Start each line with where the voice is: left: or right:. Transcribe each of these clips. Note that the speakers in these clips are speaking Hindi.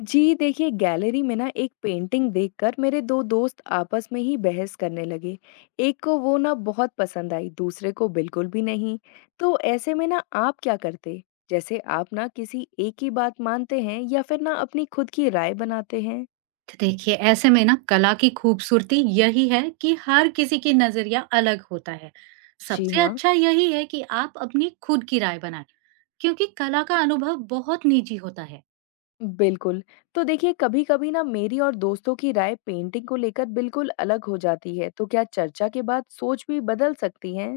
left: जी देखिए गैलरी में ना एक पेंटिंग देखकर मेरे दो दोस्त आपस में ही बहस करने लगे। एक को वो ना बहुत पसंद आई दूसरे को बिल्कुल भी नहीं। तो ऐसे में ना आप क्या करते? जैसे आप ना किसी एक ही बात मानते हैं या फिर ना अपनी खुद की राय बनाते हैं।
right: तो देखिए ऐसे में ना कला की खूबसूरती यही है कि हर किसी की नजरिया अलग होता है।
left: जी
right: सबसे
left: हाँ।
right: अच्छा यही है कि आप अपनी खुद की राय बनाएं क्योंकि कला का अनुभव बहुत निजी होता है।
left: बिल्कुल। तो देखिए कभी कभी ना मेरी और दोस्तों की राय पेंटिंग को लेकर बिल्कुल अलग हो जाती है, तो क्या चर्चा के बाद सोच भी बदल सकती है?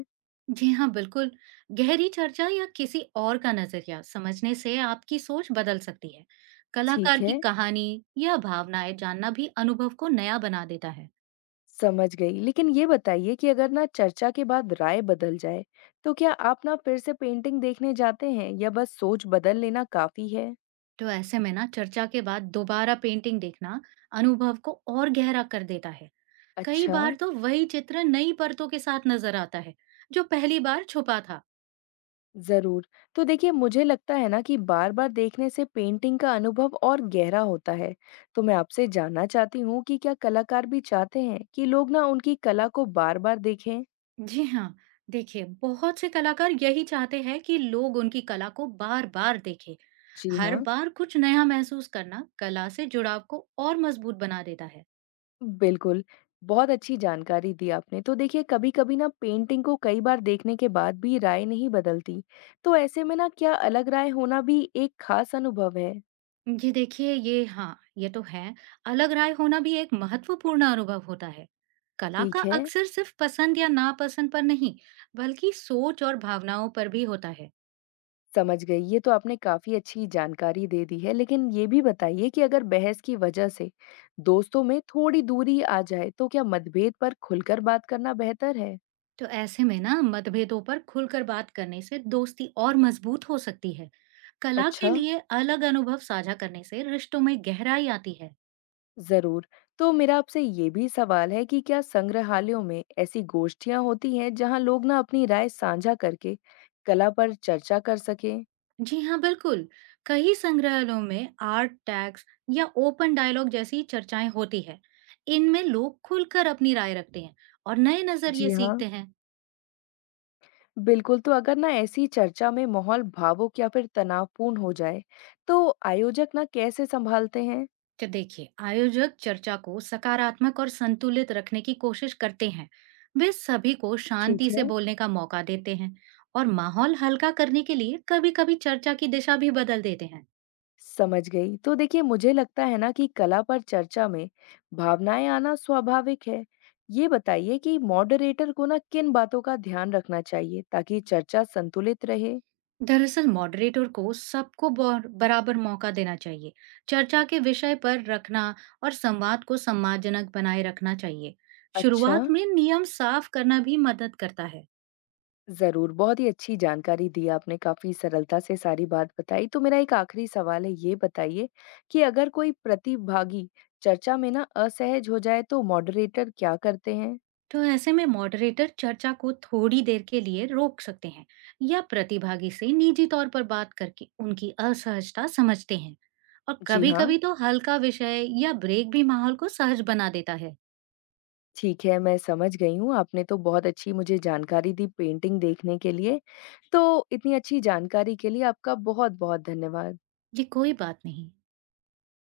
right: जी हाँ, बिल्कुल। गहरी चर्चा या किसी और का नजरिया समझने से आपकी सोच बदल सकती है।
left: ठीक
right: कलाकार की
left: है।
right: कहानी या भावनाएं जानना भी अनुभव को नया बना देता है।
left: समझ गई। लेकिन ये बताइए कि अगर ना चर्चा के बाद राय बदल जाए, तो क्या आप ना फिर से पेंटिंग देखने जाते हैं या बस सोच बदल लेना काफ़ी है?
right: तो ऐसे में ना चर्चा के बाद दोबारा पेंटिंग देखना अनुभव को और गहरा कर देता है। कई
left: अच्छा।
right: बार तो वही चित्र नई परतों के साथ नजर आता है जो पहली बार छुपा था।
left: ज़रूर। तो देखिए मुझे लगता है ना कि बार-बार देखने से पेंटिंग का अनुभव और गहरा होता है। तो मैं आपसे जानना चाहती हूँ कि क्या कलाकार भी चाहते हैं कि लोग ना उनकी कला को बार-बार देखें?
right: जी हाँ, देखिए बहुत से कलाकार यही चाहते हैं कि लोग उनकी कला को बार बार देखें।
left: जी
right: हर
left: हाँ।
right: बार कुछ नया महसूस करना कला से जुड़ाव को और मजबूत बना देता है।
left: बिल्कुल, बहुत अच्छी जानकारी दी आपने। तो देखिए कभी-कभी ना पेंटिंग को कई बार देखने के बाद भी राय नहीं बदलती, तो ऐसे में ना क्या अलग राय होना भी एक खास अनुभव है?
right: जी देखिए ये हाँ ये तो है। अलग राय होना भी एक महत्वपूर्ण अनुभव होता है। कला का
left: ठीक है।
right: अक्सर सिर्फ पसंद या नापसंद पर नहीं बल्कि सोच और भावनाओं पर भी होता है।
left: समझ गई। ये तो आपने काफ़ी अच्छी जानकारी दे दी है, लेकिन ये भी बताइए कि अगर बहस की वजह से दोस्तों में थोड़ी दूरी आ जाए, तो क्या मतभेद पर खुलकर बात करना बेहतर है?
right: तो ऐसे में ना मतभेदों पर खुलकर बात करने से दोस्ती और मजबूत हो सकती है। कला के
left: अच्छा।
right: लिए अलग अनुभव साझा करने से रिश्तों में गहराई आती है।
left: ज़रूर। तो मेरा आपसे ये भी सवाल है कि क्या संग्रहालयों में ऐसी गोष्ठियाँ होती हैं जहाँ लोग ना अपनी राय साझा करके कला पर चर्चा कर सकें?
right: जी हाँ, बिल्कुल। कई संग्रहालयों में आर्ट टैग्स या ओपन डायलॉग जैसी चर्चाएं होती है। इनमें लोग खुलकर अपनी राय रखते हैं और नए
left: जी
right: नजरिए
left: हाँ,
right: सीखते हैं।
left: बिल्कुल। तो अगर ना ऐसी चर्चा में माहौल भावुक या फिर तनावपूर्ण हो जाए, तो आयोजक ना कैसे सँभालते हैं?
right: तो देखिए आयोजक चर्चा को सकारात्मक और संतुलित रखने की कोशिश करते हैं। वे सभी को
left: ठीक
right: शांति से
left: है।
right: बोलने का मौका देते हैं और माहौल हल्का करने के लिए कभी कभी चर्चा की दिशा भी बदल देते हैं।
left: समझ गई। तो देखिए मुझे लगता है ना कि कला पर चर्चा में भावनाएं आना स्वाभाविक है। ये बताइए कि मॉडरेटर को ना किन बातों का ध्यान रखना चाहिए ताकि चर्चा संतुलित रहे?
right: दरअसल मॉडरेटर को सबको बराबर मौका देना चाहिए। चर्चा के विषय पर रखना और संवाद को सम्मानजनक बनाए रखना चाहिए।
left: अच्छा,
right: शुरुआत में नियम साफ करना भी मदद करता है।
left: ज़रूर। बहुत ही अच्छी जानकारी दी आपने, काफ़ी सरलता से सारी बात बताई। तो मेरा एक आखिरी सवाल है, ये बताइए कि अगर कोई प्रतिभागी चर्चा में ना असहज हो जाए तो मॉडरेटर क्या करते हैं?
right: तो ऐसे में मॉडरेटर चर्चा को थोड़ी देर के लिए रोक सकते हैं या प्रतिभागी से निजी तौर पर बात करके उनकी असहजता समझते हैं। और
left: जी हाँ।
right: कभी-कभी तो हल्का विषय या ब्रेक भी माहौल को सहज बना देता है।
left: ठीक है, मैं समझ गई हूँ। आपने तो बहुत अच्छी मुझे जानकारी दी पेंटिंग देखने के लिए। तो इतनी अच्छी जानकारी के लिए आपका बहुत-बहुत धन्यवाद।
right: ये कोई बात नहीं।